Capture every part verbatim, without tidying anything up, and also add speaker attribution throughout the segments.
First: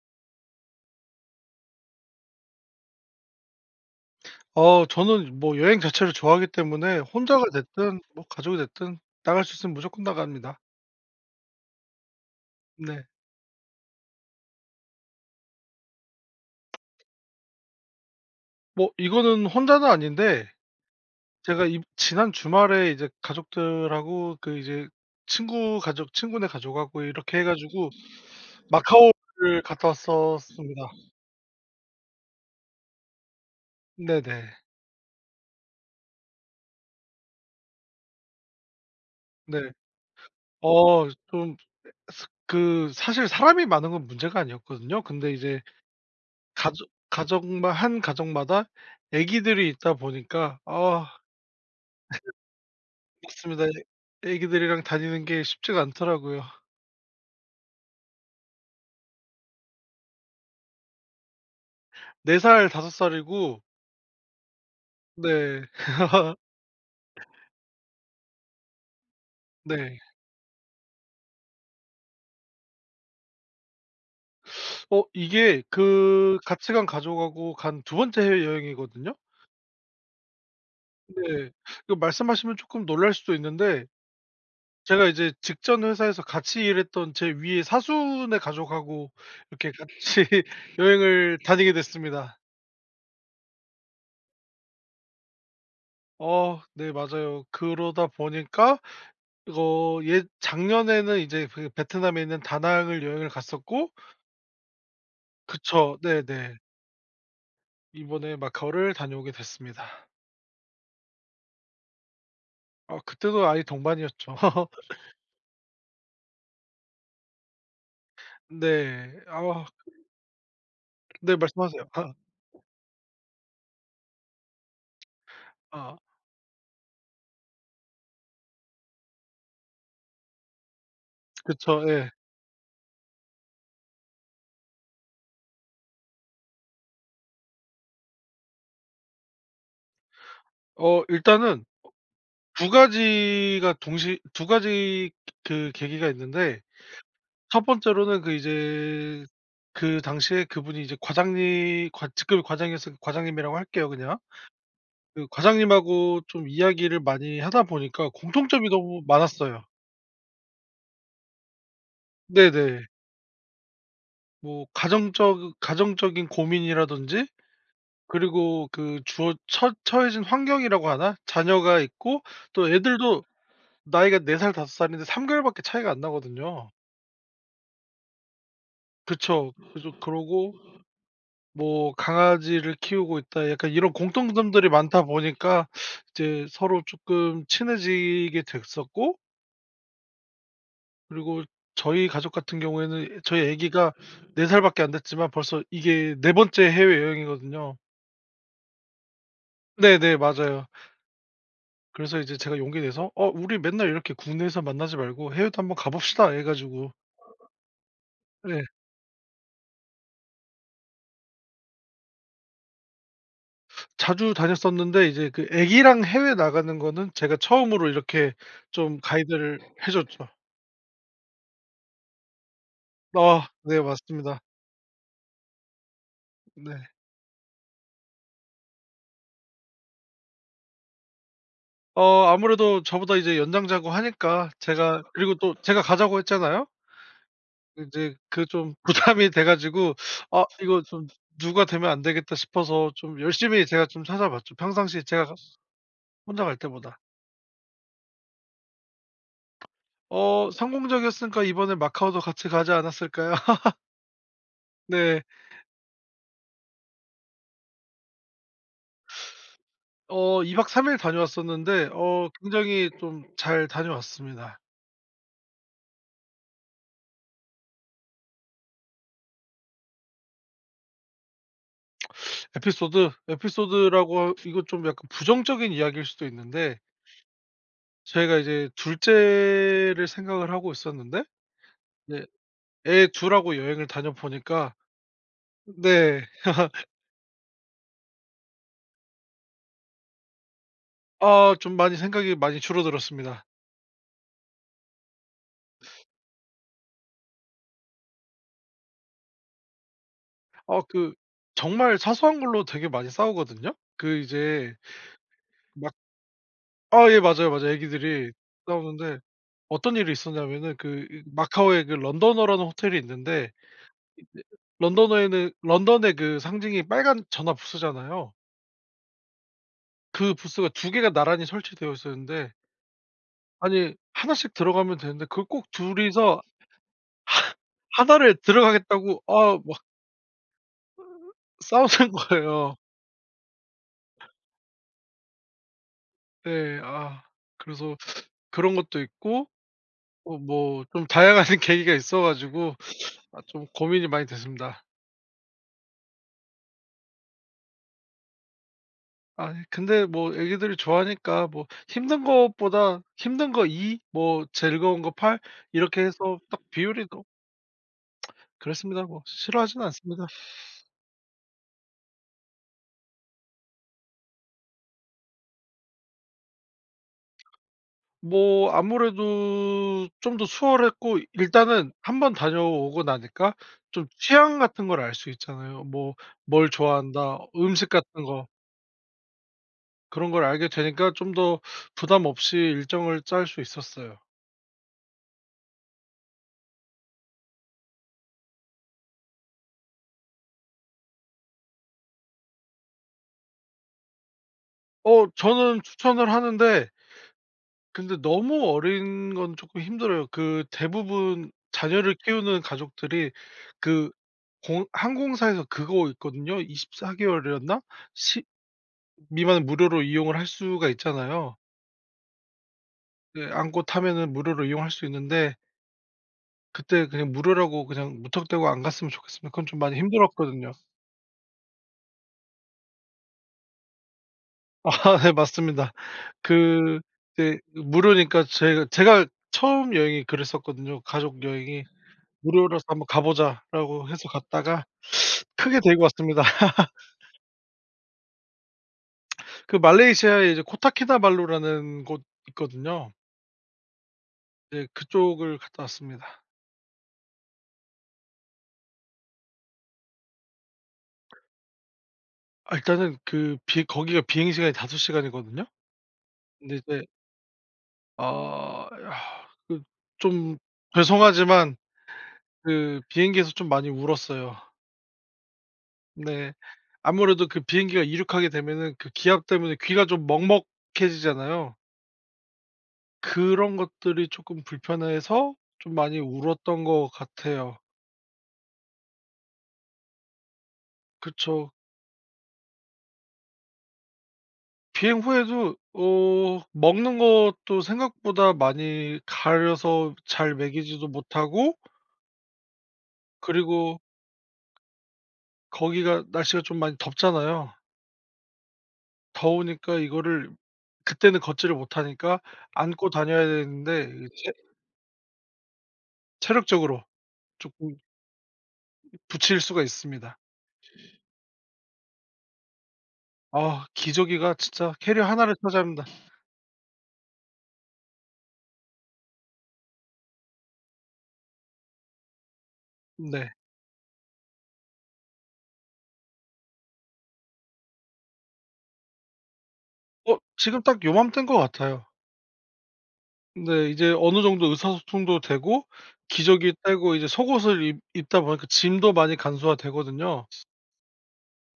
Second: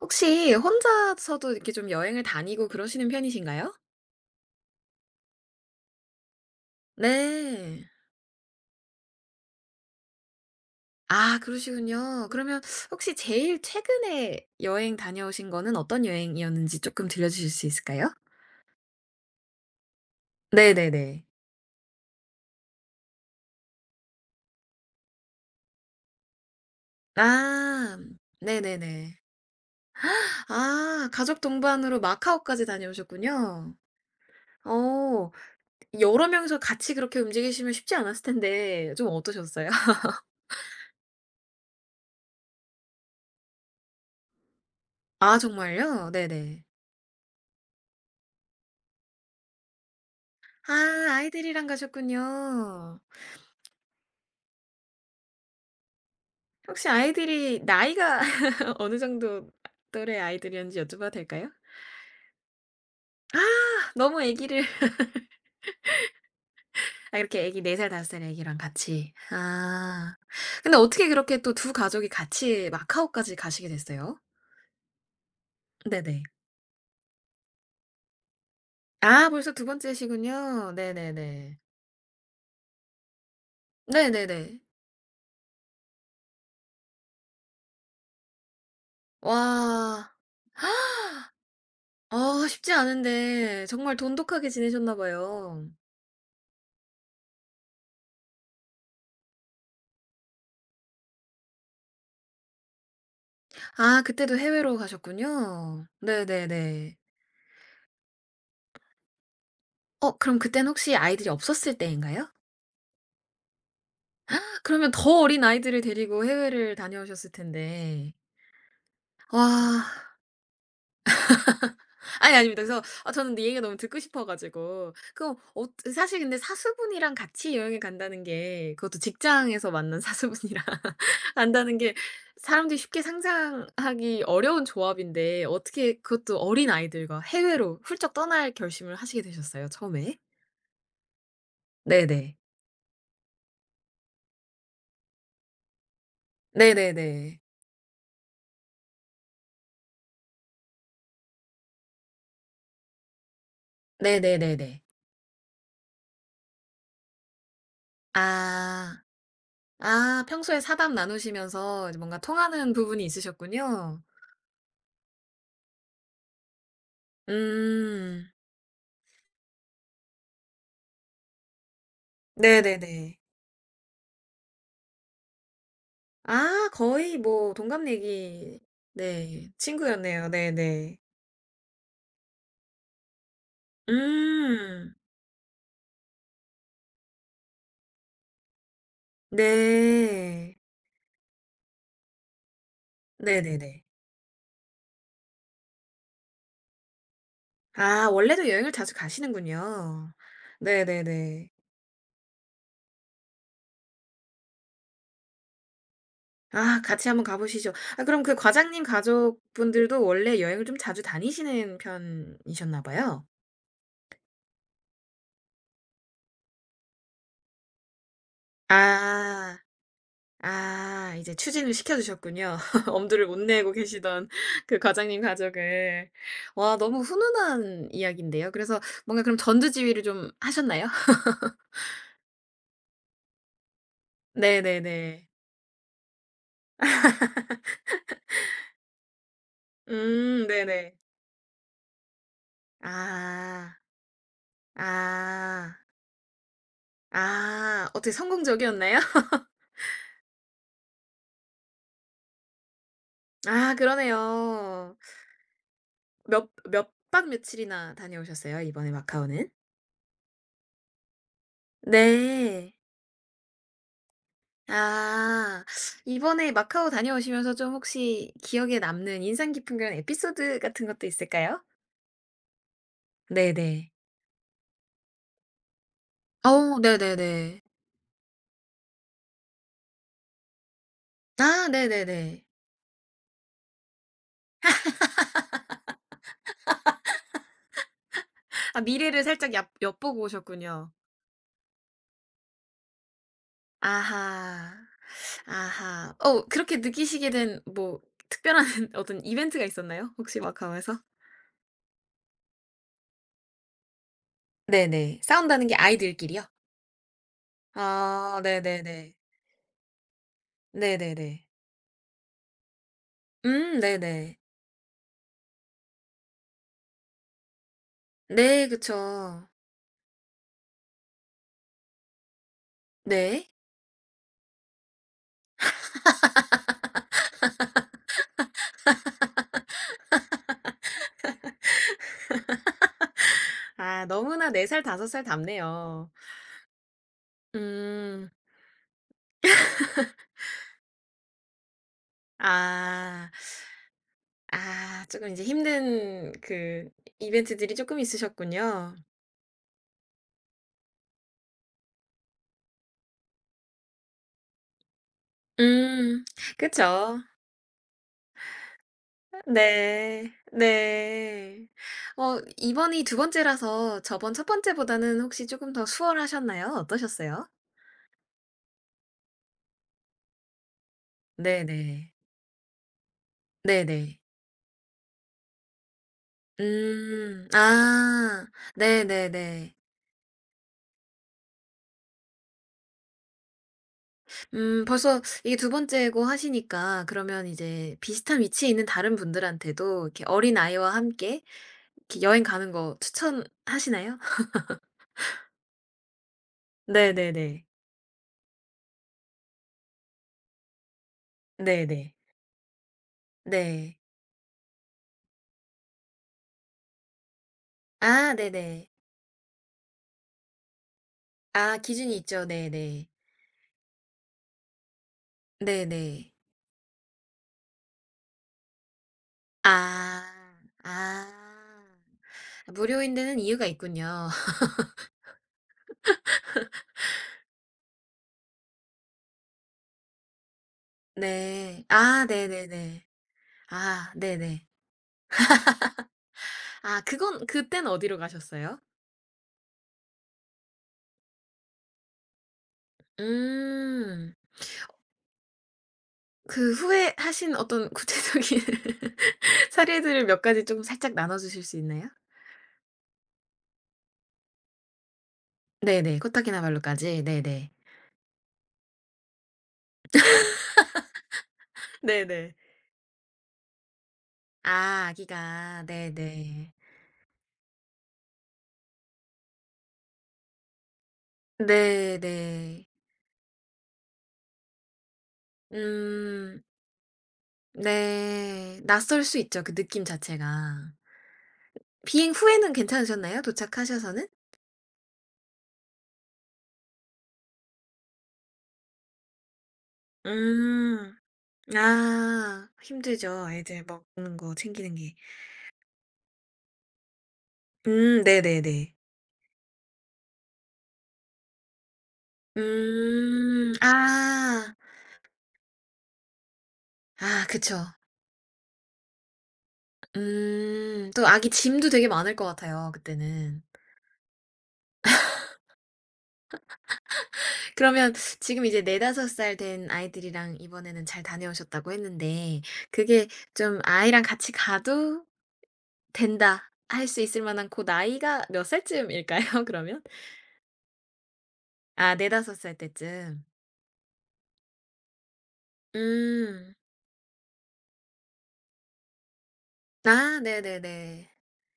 Speaker 1: 혹시 혼자서도 이렇게 좀 여행을 다니고 그러시는 편이신가요?
Speaker 2: 어 저는 뭐 여행 자체를 좋아하기 때문에 혼자가
Speaker 1: 네.
Speaker 2: 됐든 뭐 가족이 됐든 나갈 수 있으면 무조건 나갑니다.
Speaker 1: 아 그러시군요. 그러면
Speaker 2: 네.
Speaker 1: 혹시 제일 최근에 여행 다녀오신 거는 어떤 여행이었는지 조금 들려주실 수 있을까요?
Speaker 2: 뭐 이거는 혼자는 아닌데
Speaker 1: 네네네.
Speaker 2: 제가 이 지난 주말에 이제 가족들하고 그 이제 친구 가족 친구네 가족하고 이렇게 해 가지고
Speaker 1: 아. 네네네.
Speaker 2: 마카오를 갔다 왔었습니다.
Speaker 1: 아 가족 동반으로 마카오까지 다녀오셨군요.
Speaker 2: 네네.
Speaker 1: 어. 여러 명이서 같이 그렇게 움직이시면 쉽지 않았을 텐데 좀
Speaker 2: 네.
Speaker 1: 어떠셨어요?
Speaker 2: 어 좀 스 그 사실 사람이 많은 건 문제가 아니었거든요. 근데
Speaker 1: 아
Speaker 2: 이제
Speaker 1: 정말요? 네네.
Speaker 2: 가족 가족만한 가족마다 아기들이 있다 보니까
Speaker 1: 아
Speaker 2: 아
Speaker 1: 아이들이랑 가셨군요.
Speaker 2: 맞습니다. 애 애기들이랑 다니는 게 쉽지가 않더라고요.
Speaker 1: 혹시 아이들이 나이가 어느 정도 또래 아이들이었는지 여쭤봐도 될까요?
Speaker 2: 네 살, 다섯
Speaker 1: 아
Speaker 2: 살이고
Speaker 1: 너무 아기를
Speaker 2: 네.
Speaker 1: 아 이렇게 아기 네 살 다섯 살 아기랑 같이.
Speaker 2: 네.
Speaker 1: 아. 근데 어떻게 그렇게 또 두 가족이 같이 마카오까지 가시게 됐어요?
Speaker 2: 어 이게
Speaker 1: 네네.
Speaker 2: 그 같이 간 가족하고 간 두 번째 해외여행이거든요.
Speaker 1: 아 벌써 두 번째시군요.
Speaker 2: 네.
Speaker 1: 네네네.
Speaker 2: 이거 말씀하시면 쪼끔 놀랄 수도 있는데
Speaker 1: 네네네.
Speaker 2: 제가 이제 직전 회사에서 같이 일했던 제 위의 사수네 가족하고 이렇게 같이
Speaker 1: 와.
Speaker 2: 여행을 다니게 됐습니다.
Speaker 1: 어 쉽지 않은데 정말 돈독하게 지내셨나 봐요.
Speaker 2: 어 네 맞아요. 그러다 보니까 이거 예, 작년에는 이제 그 베트남에 있는 다낭을 여행을 갔었고
Speaker 1: 아 그때도 해외로 가셨군요.
Speaker 2: 그쵸. 네네.
Speaker 1: 네네네.
Speaker 2: 이번에 마카오를 다녀오게 됐습니다.
Speaker 1: 어 그럼 그때는 혹시 아이들이 없었을 때인가요?
Speaker 2: 아 그때도 아이 동반이었죠.
Speaker 1: 그러면 더 어린 아이들을 데리고 해외를 다녀오셨을 텐데.
Speaker 2: 네. 아
Speaker 1: 와.
Speaker 2: 네 말씀하세요. 아
Speaker 1: 아니 아닙니다. 그래서 아 저는 이 얘기가 너무 듣고 싶어 가지고. 그럼 어
Speaker 2: 아
Speaker 1: 사실 근데 사수분이랑 같이 여행을 간다는 게 그것도 직장에서 만난 사수분이랑 간다는
Speaker 2: 그쵸.
Speaker 1: 게
Speaker 2: 예.
Speaker 1: 사람들이 쉽게 상상하기 어려운 조합인데 어떻게 그것도 어린 아이들과 해외로 훌쩍 떠날 결심을 하시게 되셨어요 처음에?
Speaker 2: 어 일단은
Speaker 1: 네네.
Speaker 2: 두 가지가 동시 두 가지 그 계기가 있는데
Speaker 1: 네네네.
Speaker 2: 첫 번째로는 그 이제 그 당시에 그분이 이제 과장님 과 직급이 과장이었으니까 과장님이라고 할게요 그냥.
Speaker 1: 네네네네.
Speaker 2: 그 과장님하고 좀 이야기를 많이 하다 보니까 공통점이
Speaker 1: 아.
Speaker 2: 너무 많았어요.
Speaker 1: 아 평소에 사담 나누시면서 이제 뭔가 통하는
Speaker 2: 네네.
Speaker 1: 부분이 있으셨군요.
Speaker 2: 뭐 가정적 가정적인 고민이라든지
Speaker 1: 음.
Speaker 2: 그리고 그 주어 처 처해진 환경이라고 하나? 자녀가 있고 또
Speaker 1: 네네네.
Speaker 2: 애들도 나이가 네 살 다섯 살인데 삼 개월밖에 차이가 안
Speaker 1: 아
Speaker 2: 나거든요.
Speaker 1: 거의 뭐 동갑내기 네.
Speaker 2: 그쵸. 그죠.
Speaker 1: 친구였네요.
Speaker 2: 그러고
Speaker 1: 네네.
Speaker 2: 뭐 강아지를 키우고 있다 약간 이런 공통점들이
Speaker 1: 음.
Speaker 2: 많다 보니까 이제 서로 조금 친해지게 됐었고,
Speaker 1: 네.
Speaker 2: 그리고 저희 가족 같은 경우에는 저희
Speaker 1: 네네네.
Speaker 2: 애기가 네 살밖에 안 됐지만 벌써 이게 네 번째 해외여행이거든요.
Speaker 1: 아 원래도 여행을 자주 가시는군요.
Speaker 2: 네네. 맞아요.
Speaker 1: 네네네.
Speaker 2: 그래서 이제 제가 용기 내서 "어 우리 맨날 이렇게 국내에서 만나지 말고 해외도 한번 가 봅시다." 해
Speaker 1: 아
Speaker 2: 가지고
Speaker 1: 같이 한번 가 보시죠. 아 그럼 그
Speaker 2: 예,
Speaker 1: 과장님 가족분들도 원래 여행을 좀 자주 다니시는 편이셨나 봐요.
Speaker 2: 자주 다녔었는데 이제 그 애기랑 해외 나가는 거는 제가 처음으로 이렇게 좀
Speaker 1: 아.
Speaker 2: 가이드를 해 줬죠.
Speaker 1: 아 이제 추진을 시켜 주셨군요. 엄두를 못
Speaker 2: 아
Speaker 1: 내고
Speaker 2: 네
Speaker 1: 계시던
Speaker 2: 맞습니다.
Speaker 1: 그 과장님 가족을. 와
Speaker 2: 네.
Speaker 1: 너무 훈훈한 이야기인데요. 그래서 뭔가 그럼 전두지휘를 좀 하셨나요?
Speaker 2: 어 아무래도 저보다 이제 연장자고 하니까 제가
Speaker 1: 네네네.
Speaker 2: 그리고 또 제가 가자고 했잖아요. 이제 그 좀 부담이 돼 가지고 '아
Speaker 1: 음
Speaker 2: 이거
Speaker 1: 네네.
Speaker 2: 좀 누가 되면 안 되겠다.' 싶어서 좀 열심히
Speaker 1: 아.
Speaker 2: 제가 좀 찾아봤죠, 평상시에 제가
Speaker 1: 아.
Speaker 2: 혼자 갈 때보다.
Speaker 1: 아. 어떻게 성공적이었나요?
Speaker 2: 어 성공적이었으니까 이번에 마카오도 같이 가지 않았을까요?
Speaker 1: 아 그러네요.
Speaker 2: 네.
Speaker 1: 몇 몇박 며칠이나 다녀오셨어요? 이번에 마카오는?
Speaker 2: 어 이 박삼 일 다녀왔었는데 어
Speaker 1: 네.
Speaker 2: 굉장히 좀 잘 다녀왔습니다.
Speaker 1: 아. 이번에 마카오 다녀오시면서 좀 혹시 기억에 남는 인상 깊은 그런 에피소드 같은 것도 있을까요?
Speaker 2: 에피소드?
Speaker 1: 네네.
Speaker 2: 에피소드라고 이거 좀 약간 부정적인 이야기일 수도
Speaker 1: 어
Speaker 2: 있는데
Speaker 1: 네네네.
Speaker 2: 저희가 이제 둘째를 생각을 하고 있었는데
Speaker 1: 아
Speaker 2: 이제
Speaker 1: 네네네.
Speaker 2: 애둘 하고 여행을 다녀보니까 네.
Speaker 1: 아 미래를 살짝 얕 엿보고 오셨군요.
Speaker 2: 아 좀 많이 생각이 많이 줄어들었습니다.
Speaker 1: 아하. 아하. 어 그렇게 느끼시게 된 뭐 특별한 어떤 이벤트가 있었나요? 혹시
Speaker 2: 어
Speaker 1: 마카오에서?
Speaker 2: 그 정말 사소한 걸로 되게 많이 싸우거든요. 그 이제
Speaker 1: 네네. 싸운다는 게
Speaker 2: 막
Speaker 1: 아이들끼리요?
Speaker 2: 아 예 맞아요, 맞아요. 애기들이
Speaker 1: 아
Speaker 2: 싸우
Speaker 1: 네네네.
Speaker 2: 오는데 어떤 일이 있었냐면은 그 이
Speaker 1: 네네네.
Speaker 2: 마카오에 그 런던어라는 호텔이 있는데
Speaker 1: 음 네네.
Speaker 2: 이제 런던어에는 런던의 그 상징이 빨간 전화 부스잖아요.
Speaker 1: 네 그쵸.
Speaker 2: 그 부스가 두 개가 나란히 설치되어 있었는데
Speaker 1: 네.
Speaker 2: 아니 하나씩 들어가면 되는데 그걸 꼭 둘이서 하 하나를 들어가겠다고 아 막 싸우는 거예요.
Speaker 1: 아 너무나 네 살 다섯 살 답네요.
Speaker 2: 네. 아 그래서
Speaker 1: 음.
Speaker 2: 그런 것도 있고 어 뭐 좀 다양한 계기가 있어 가지고
Speaker 1: 아.
Speaker 2: 아 좀 고민이 많이 됐습니다.
Speaker 1: 아 조금 이제 힘든 그 이벤트들이 조금 있으셨군요.
Speaker 2: 아니 근데 뭐 애기들이 좋아하니까 뭐 힘든 것보다 힘든 거 이 뭐 즐거운 거 팔 이렇게
Speaker 1: 음.
Speaker 2: 해서 딱 비율이
Speaker 1: 그쵸.
Speaker 2: 또 그렇습니다. 뭐 싫어하지는 않습니다.
Speaker 1: 네. 네. 어 이번이 두 번째라서 저번 첫 번째보다는 혹시 조금 더 수월하셨나요? 어떠셨어요?
Speaker 2: 뭐 아무래도 좀 더 수월했고 일단은
Speaker 1: 네네.
Speaker 2: 한번 다녀오고 나니까 좀
Speaker 1: 네네.
Speaker 2: 취향 같은 걸 알 수 있잖아요. 뭐 뭘 좋아한다,
Speaker 1: 음.
Speaker 2: 음식 같은
Speaker 1: 아.
Speaker 2: 거
Speaker 1: 네네네.
Speaker 2: 그런 걸 알게 되니까 좀 더 부담 없이 일정을 짤 수 있었어요.
Speaker 1: 음 벌써 이게 두 번째고 하시니까 그러면 이제 비슷한 위치에 있는 다른 분들한테도 이렇게 어린아이와 함께 이렇게 여행 가는 거 추천하시나요?
Speaker 2: 어 저는 추천을 하는데
Speaker 1: 네네네.
Speaker 2: 근데 너무 어린 건 조금 힘들어요. 그 대부분
Speaker 1: 네네.
Speaker 2: 자녀를 키우는 가족들이
Speaker 1: 네.
Speaker 2: 그 공 항공사에서 그거 있거든요. 이십사 개월이었나?
Speaker 1: 아
Speaker 2: 시
Speaker 1: 네네.
Speaker 2: 미만은 무료로 이용을 할 수가 있잖아요.
Speaker 1: 아 기준이 있죠. 네네.
Speaker 2: 네 안고 타면은 무료로 이용할 수 있는데
Speaker 1: 네네.
Speaker 2: 그때 그냥 무료라고 그냥 무턱대고 안 갔으면 좋겠습니다. 그건 좀 많이
Speaker 1: 아.
Speaker 2: 힘들었거든요.
Speaker 1: 아. 무료인 데는 이유가 있군요.
Speaker 2: 아 네 맞습니다. 그 이제 무료니까 제가 제가 처음 여행이 그랬었거든요, 가족
Speaker 1: 네.
Speaker 2: 여행이.
Speaker 1: 아
Speaker 2: 무료라서
Speaker 1: 네네네.
Speaker 2: 한번 가 보자.'라고
Speaker 1: 아
Speaker 2: 해서
Speaker 1: 네네.
Speaker 2: 갔다가 크게 데리고 왔습니다.
Speaker 1: 아 그건 그땐 어디로 가셨어요?
Speaker 2: 그 말레이시아에 이제 코타키나발루라는 곳 있거든요.
Speaker 1: 음.
Speaker 2: 이제 그쪽을 갔다 왔습니다.
Speaker 1: 그 후회하신 어떤 구체적인 사례들을 몇 가지 좀 살짝 나눠 주실 수 있나요?
Speaker 2: 아 일단은 그 비 거기가 비행 시간이 다섯 시간이거든요.
Speaker 1: 네네.
Speaker 2: 근데 이제
Speaker 1: 코타키나발루까지. 네네.
Speaker 2: 아 야, 그 좀 죄송하지만
Speaker 1: 네네.
Speaker 2: 그 비행기에서 좀 많이 울었어요.
Speaker 1: 아 아기가.
Speaker 2: 네.
Speaker 1: 네네.
Speaker 2: 아무래도 그 비행기가 이륙하게 되면은 그 기압 때문에 귀가 좀 먹먹해지잖아요.
Speaker 1: 네네.
Speaker 2: 그런 것들이 조금 불편해서 좀 많이
Speaker 1: 음.
Speaker 2: 울었던 것 같아요.
Speaker 1: 네. 낯설 수 있죠, 그 느낌 자체가.
Speaker 2: 그쵸.
Speaker 1: 비행 후에는 괜찮으셨나요? 도착하셔서는?
Speaker 2: 비행 후에도 어 먹는 것도 생각보다 많이 가려서 잘 먹이지도
Speaker 1: 음.
Speaker 2: 못하고
Speaker 1: 아. 힘들죠. 애들
Speaker 2: 그리고
Speaker 1: 먹는 거 챙기는 게.
Speaker 2: 거기가 날씨가 좀 많이 덥잖아요.
Speaker 1: 음 네네네.
Speaker 2: 더우니까 이거를 그때는 걷지를 못하니까 안고 다녀야
Speaker 1: 음.
Speaker 2: 되는데 이 체
Speaker 1: 아.
Speaker 2: 체력적으로
Speaker 1: 아 그쵸.
Speaker 2: 조금 부칠 수가 있습니다.
Speaker 1: 음. 또 아기 짐도 되게 많을 것 같아요 그때는.
Speaker 2: 아 기저귀가 진짜 캐리어 하나를 차지합니다.
Speaker 1: 그러면 지금 이제 네다섯 살 된 아이들이랑 이번에는 잘 다녀오셨다고 했는데 그게
Speaker 2: 네.
Speaker 1: 좀 아이랑 같이 가도 된다 할 수 있을 만한 고 나이가 몇 살쯤일까요 그러면?
Speaker 2: 어 지금 딱 요맘때인 것 같아요.
Speaker 1: 아 네다섯 살 때쯤.
Speaker 2: 네. 이제 어느 정도 의사소통도 되고
Speaker 1: 음.
Speaker 2: 기저귀 떼고 이제 속옷을 입 입다 보니까 짐도 많이
Speaker 1: 아
Speaker 2: 간소화되거든요.
Speaker 1: 네네네.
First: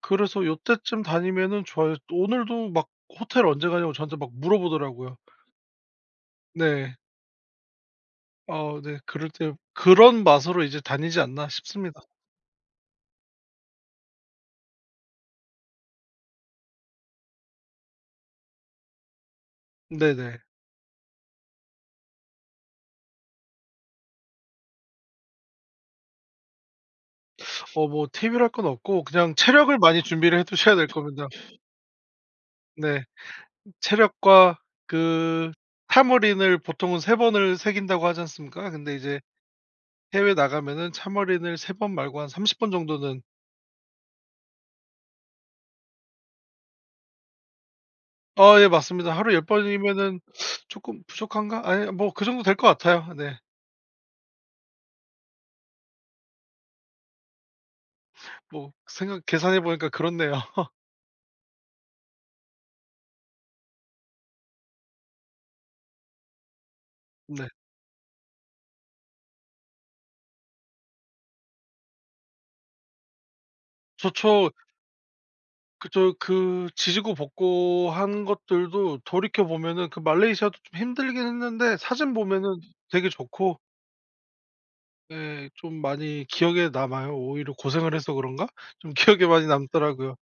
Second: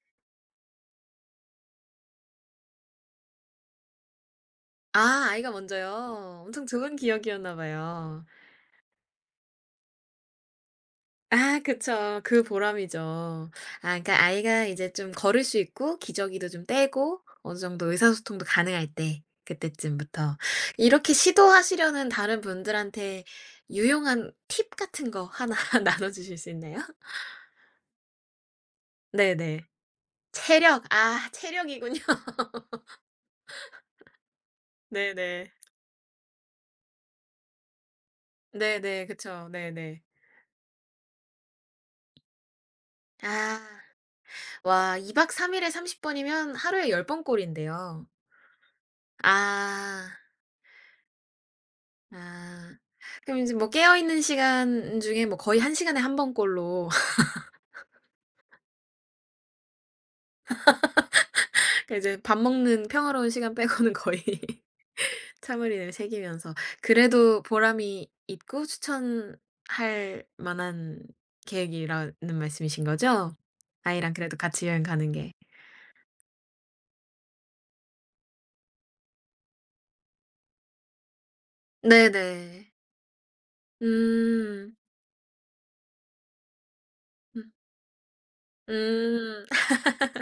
Speaker 2: 그래서 요때쯤 다니면은 좋아요. 오늘도 막 "호텔 언제 가냐."고 저한테 막 물어보더라고요.
Speaker 1: 아 아이가 먼저요? 엄청 좋은
Speaker 2: 네.
Speaker 1: 기억이었나 봐요.
Speaker 2: 어 네. 그럴 때 그런 맛으로 이제 다니지 않나
Speaker 1: 아
Speaker 2: 싶습니다.
Speaker 1: 그쵸. 그 보람이죠. 아 그러니까 아이가 이제 좀 걸을 수 있고 기저귀도 좀 떼고 어느 정도 의사소통도 가능할 때 그때쯤부터.
Speaker 2: 네네.
Speaker 1: 이렇게 시도하시려는 다른 분들한테 유용한 팁 같은 거 하나 나눠 주실 수 있나요?
Speaker 2: 어 뭐 팁이랄 건 없고 그냥
Speaker 1: 네네.
Speaker 2: 체력을 많이 준비를 해 두셔야
Speaker 1: 체력.
Speaker 2: 될 겁니다.
Speaker 1: 아 체력이군요.
Speaker 2: 네. 체력과
Speaker 1: 네네.
Speaker 2: 그 타무린을 보통은 세 번을 새긴다고 하지 않습니까? 근데
Speaker 1: 네네.
Speaker 2: 이제
Speaker 1: 그쵸. 네네.
Speaker 2: 해외 나가면은 참어린을 세 번 말고 한 서른 번 정도는
Speaker 1: 아. 와 이 박 삼 일에 삼십 번이면 하루에 열 번 꼴인데요.
Speaker 2: 아 예 맞습니다. 하루 열
Speaker 1: 아.
Speaker 2: 번이면은 쪼끔 부족한가? 아니 뭐 그 정도 될 것
Speaker 1: 아.
Speaker 2: 같아요. 네.
Speaker 1: 그럼 이제 뭐 깨어 있는 시간 중에 뭐 거의 한 시간에 한 번꼴로
Speaker 2: 뭐 생각 계산해 보니까 그렇네요.
Speaker 1: 그러니까 이제 밥 먹는 평화로운 시간 빼고는 거의 참을인을 새기면서 그래도
Speaker 2: 네.
Speaker 1: 보람이 있고 추천할 만한 계획이라는 말씀이신 거죠? 아이랑 그래도
Speaker 2: 좋죠.
Speaker 1: 같이 여행 가는 게.
Speaker 2: 그 저 그 지지고 볶고 한 것들도 돌이켜 보면은 그 말레이시아도 좀 힘들긴 했는데 사진 보면은
Speaker 1: 네네.
Speaker 2: 되게 좋고
Speaker 1: 음.
Speaker 2: 예 좀 많이 기억에 남아요.
Speaker 1: 음.
Speaker 2: 오히려 고생을 해서 그런가? 좀 기억에
Speaker 1: 음.
Speaker 2: 많이 남더라고요.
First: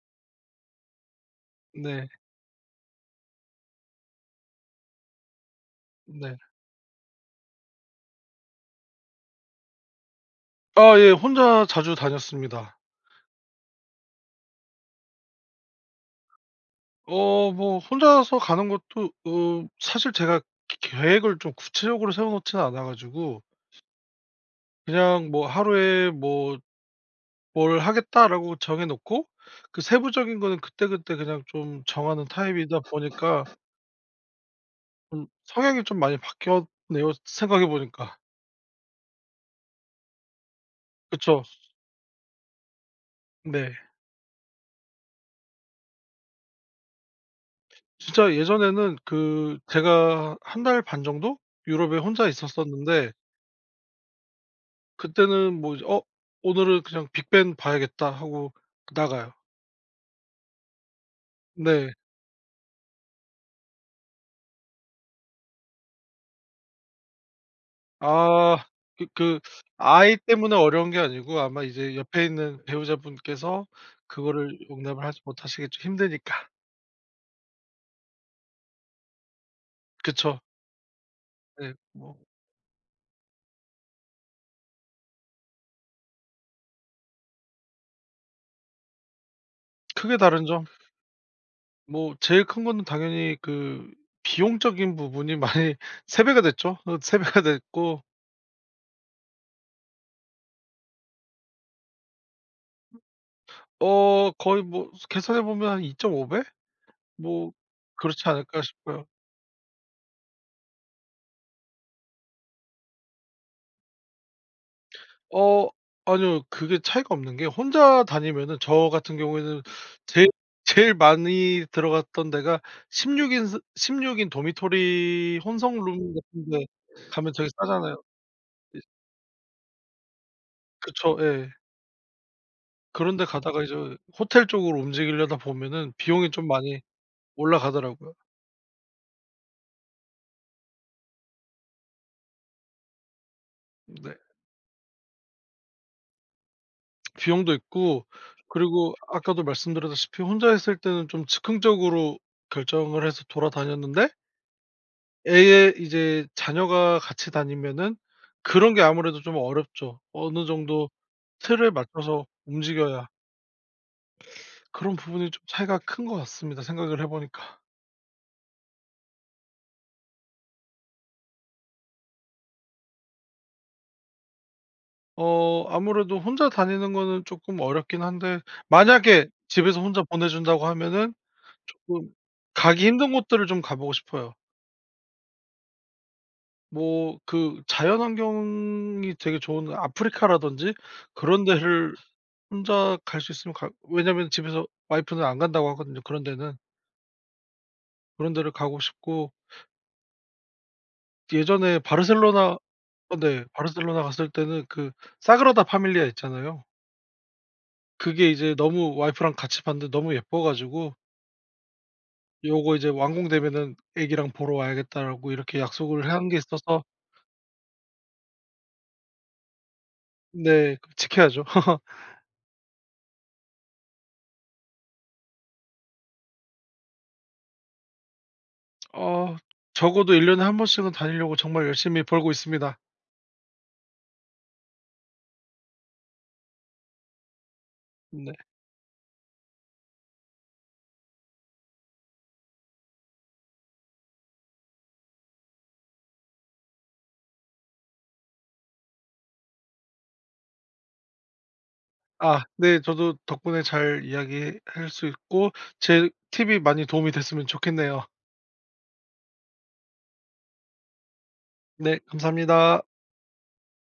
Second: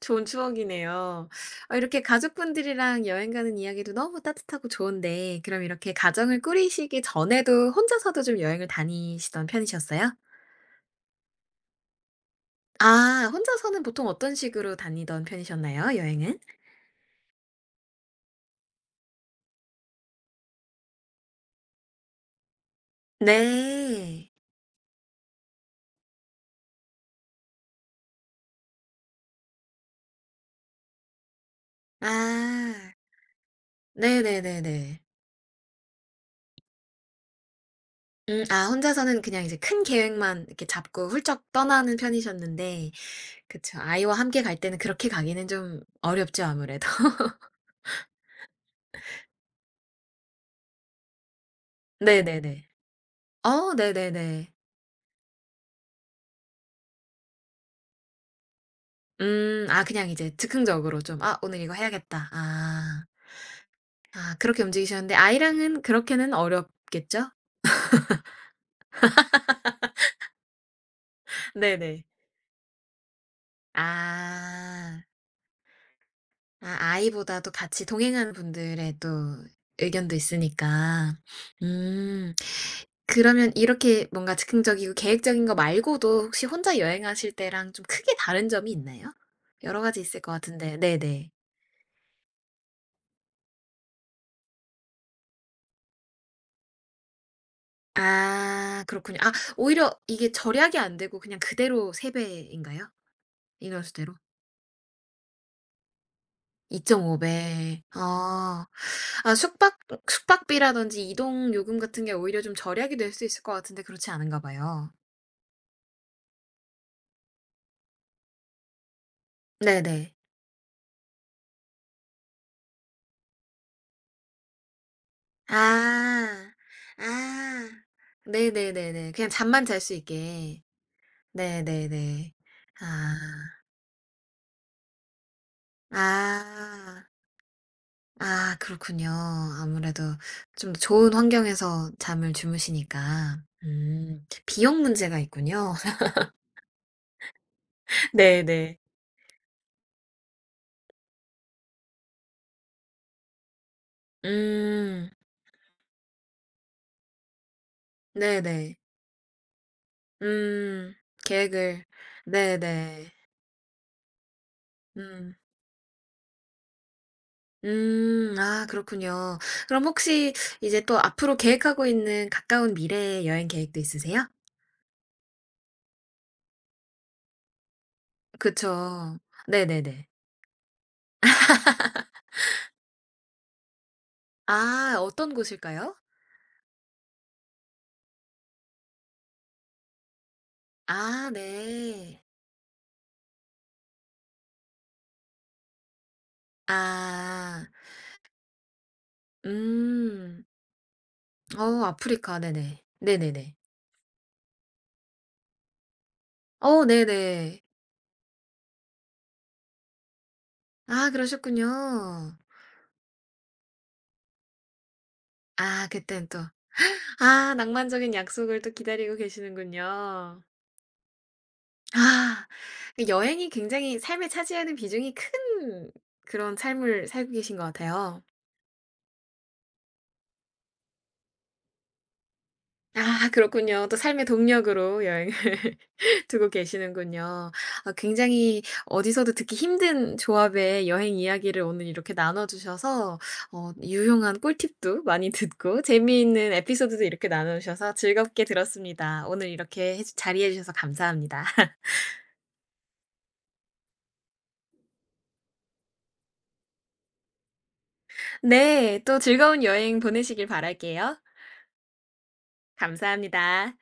Speaker 1: 좋은 추억이네요. 아 이렇게
Speaker 2: 네.
Speaker 1: 가족분들이랑 여행 가는 이야기도 너무 따뜻하고 좋은데 그럼 이렇게
Speaker 2: 네.
Speaker 1: 가정을 꾸리시기 전에도 혼자서도 좀 여행을 다니시던 편이셨어요?
Speaker 2: 아 예. 혼자 자주 다녔습니다.
Speaker 1: 아 혼자서는 보통 어떤 식으로 다니던 편이셨나요, 여행은?
Speaker 2: 어 뭐 혼자서 가는 것도 어 사실 제가 계획을 좀 구체적으로 세워 놓지는 않아 가지고
Speaker 1: 네.
Speaker 2: 그냥 뭐 하루에 뭐 '뭘 하겠다.'라고 정해 놓고 그 세부적인 거는 그때그때 그냥 좀 정하는 타입이다
Speaker 1: 아.
Speaker 2: 보니까
Speaker 1: 네네네네.
Speaker 2: 좀 성향이 좀 많이 바뀌었네요 생각해 보니까.
Speaker 1: 음 아 혼자서는 그냥 이제 큰 계획만 이렇게 잡고 훌쩍
Speaker 2: 그쵸.
Speaker 1: 떠나는 편이셨는데
Speaker 2: 네.
Speaker 1: 그쵸. 아이와 함께 갈 때는 그렇게 가기는 좀 어렵죠, 아무래도.
Speaker 2: 진짜 예전에는 그 제가 한 달 반 정도 유럽에 혼자
Speaker 1: 네네네.
Speaker 2: 있었었는데
Speaker 1: 어 네네네.
Speaker 2: 그때는 뭐 이제 '어 오늘은 그냥 빅벤 봐야겠다.' 하고 나가요.
Speaker 1: 음. 아 그냥 이제 즉흥적으로 좀 '아 오늘 이거
Speaker 2: 네.
Speaker 1: 해야겠다.' 아. 아 그렇게 움직이셨는데 아이랑은 그렇게는 어렵겠죠?
Speaker 2: 아. 그 그 아이 때문에 어려운 게 아니고 아마 이제
Speaker 1: 네네.
Speaker 2: 옆에 있는 배우자분께서 그거를
Speaker 1: 아.
Speaker 2: 용납을 하지 못하시겠죠, 힘드니까.
Speaker 1: 아 아이보다도 같이 동행하는 분들의 또 의견도
Speaker 2: 그쵸.
Speaker 1: 있으니까.
Speaker 2: 네. 뭐
Speaker 1: 음. 그러면 이렇게 뭔가 즉흥적이고 계획적인 거 말고도 혹시 혼자 여행하실 때랑 좀 크게 다른 점이 있나요? 여러 가지
Speaker 2: 크게
Speaker 1: 있을 것
Speaker 2: 다른 점
Speaker 1: 같은데 네네.
Speaker 2: 뭐 제일 큰 거는 당연히 그 비용적인 부분이 많이 세 배가 됐죠. 어 세 배가 됐고
Speaker 1: 아 그렇군요. 아 오히려 이게 절약이 안 되고 그냥 그대로 세배인가요? 이원수 대로
Speaker 2: 어 거의 뭐 계산해 보면 한 이 점 오 배?
Speaker 1: 이 점 오
Speaker 2: 뭐
Speaker 1: 배.
Speaker 2: 그렇지 않을까
Speaker 1: 아.
Speaker 2: 싶어요.
Speaker 1: 아 숙박 숙박비라든지 이동 요금 같은 게 오히려 좀 절약이 될 수 있을 것 같은데 그렇지 않은가 봐요.
Speaker 2: 어 아니요. 그게 차이가 없는 게 혼자 다니면은 저 같은 경우에는
Speaker 1: 네네.
Speaker 2: 제일 제일 많이 들어갔던 데가 십육 인 스일 인 도미토리 혼성 룸 같은
Speaker 1: 아.
Speaker 2: 데 가면 되게
Speaker 1: 아.
Speaker 2: 싸잖아요. 이
Speaker 1: 네네네네. 그냥 잠만 잘 수 있게.
Speaker 2: 그쵸. 예.
Speaker 1: 네네네. 아.
Speaker 2: 그런 데 가다가 이제 호텔 쪽으로 움직이려다 보면은 비용이 좀 많이
Speaker 1: 아.
Speaker 2: 올라가더라고요.
Speaker 1: 아 그렇군요. 아무래도 좀 좋은 환경에서 잠을 주무시니까.
Speaker 2: 네.
Speaker 1: 음. 비용 문제가 있군요.
Speaker 2: 비용도 있고
Speaker 1: 네네.
Speaker 2: 그리고 아까도 말씀드렸다시피 혼자 있을 때는 좀 즉흥적으로 결정을 해서 돌아다녔는데
Speaker 1: 음.
Speaker 2: 애의 이제 자녀가 같이 다니면은 그런
Speaker 1: 네네.
Speaker 2: 게 아무래도 좀 어렵죠. 어느 정도
Speaker 1: 음.
Speaker 2: 틀을
Speaker 1: 계획을.
Speaker 2: 맞춰서 움직여야
Speaker 1: 네네.
Speaker 2: 그런 부분이
Speaker 1: 음.
Speaker 2: 좀 차이가 큰 것 같습니다, 생각을 해 보니까.
Speaker 1: 음. 아 그렇군요. 그럼 혹시 이제 또 앞으로 계획하고 있는 가까운 미래의 여행 계획도 있으세요?
Speaker 2: 어 아무래도 혼자 다니는 거는 쪼끔 어렵긴 한데
Speaker 1: 그쵸.
Speaker 2: 만약에 집에서 혼자
Speaker 1: 네네네.
Speaker 2: 보내 준다고 하면은 쪼끔 가기 힘든 곳들을 좀 가 보고 싶어요.
Speaker 1: 아 어떤 곳일까요?
Speaker 2: 뭐 그 자연 환경이 되게 좋은 아프리카라든지
Speaker 1: 아
Speaker 2: 그런 데를
Speaker 1: 네.
Speaker 2: 혼자 갈 수 있으면 가 왜냐면 집에서 와이프는 안 간다고 하거든요, 그런 데는.
Speaker 1: 아.
Speaker 2: 그런 데를 가고 싶고
Speaker 1: 음. 어
Speaker 2: 예전에
Speaker 1: 아프리카
Speaker 2: 바르셀로나
Speaker 1: 네네.
Speaker 2: 어 네
Speaker 1: 네네네.
Speaker 2: 바르셀로나 갔을 때는 그 사그라다 파밀리아 있잖아요.
Speaker 1: 어 네네.
Speaker 2: 그게 이제 너무 와이프랑 같이 봤는데 너무 예뻐 가지고
Speaker 1: 아 그러셨군요.
Speaker 2: "요거 이제 완공되면은 애기랑 보러 와야겠다."라고 이렇게
Speaker 1: 아
Speaker 2: 약속을
Speaker 1: 그땐
Speaker 2: 한 게
Speaker 1: 또
Speaker 2: 있어서
Speaker 1: 아 낭만적인 약속을 또 기다리고 계시는군요.
Speaker 2: 네 그 지켜야죠.
Speaker 1: 아. 그 여행이 굉장히 삶에 차지하는 비중이 큰 그런 삶을 살고 계신 것 같아요.
Speaker 2: 어 적어도 일 년에 한 번씩은 다니려고 정말 열심히 벌고 있습니다.
Speaker 1: 아 그렇군요. 또 삶의 동력으로 여행을 두고 계시는군요. 아
Speaker 2: 네.
Speaker 1: 굉장히 어디서도 듣기 힘든 조합의 여행 이야기를 오늘 이렇게 나눠 주셔서 어 유용한 꿀팁도 많이 듣고 재미있는 에피소드도 이렇게 나눠 주셔서 즐겁게 들었습니다. 오늘 이렇게 해 자리해 주셔서 감사합니다.
Speaker 2: 아 네 저도 덕분에 잘 이야기할 수 있고 제 팁이 많이 도움이 됐으면 좋겠네요.
Speaker 1: 네. 또 즐거운 여행 보내시길 바랄게요.
Speaker 2: 네 감사합니다.
Speaker 1: 감사합니다.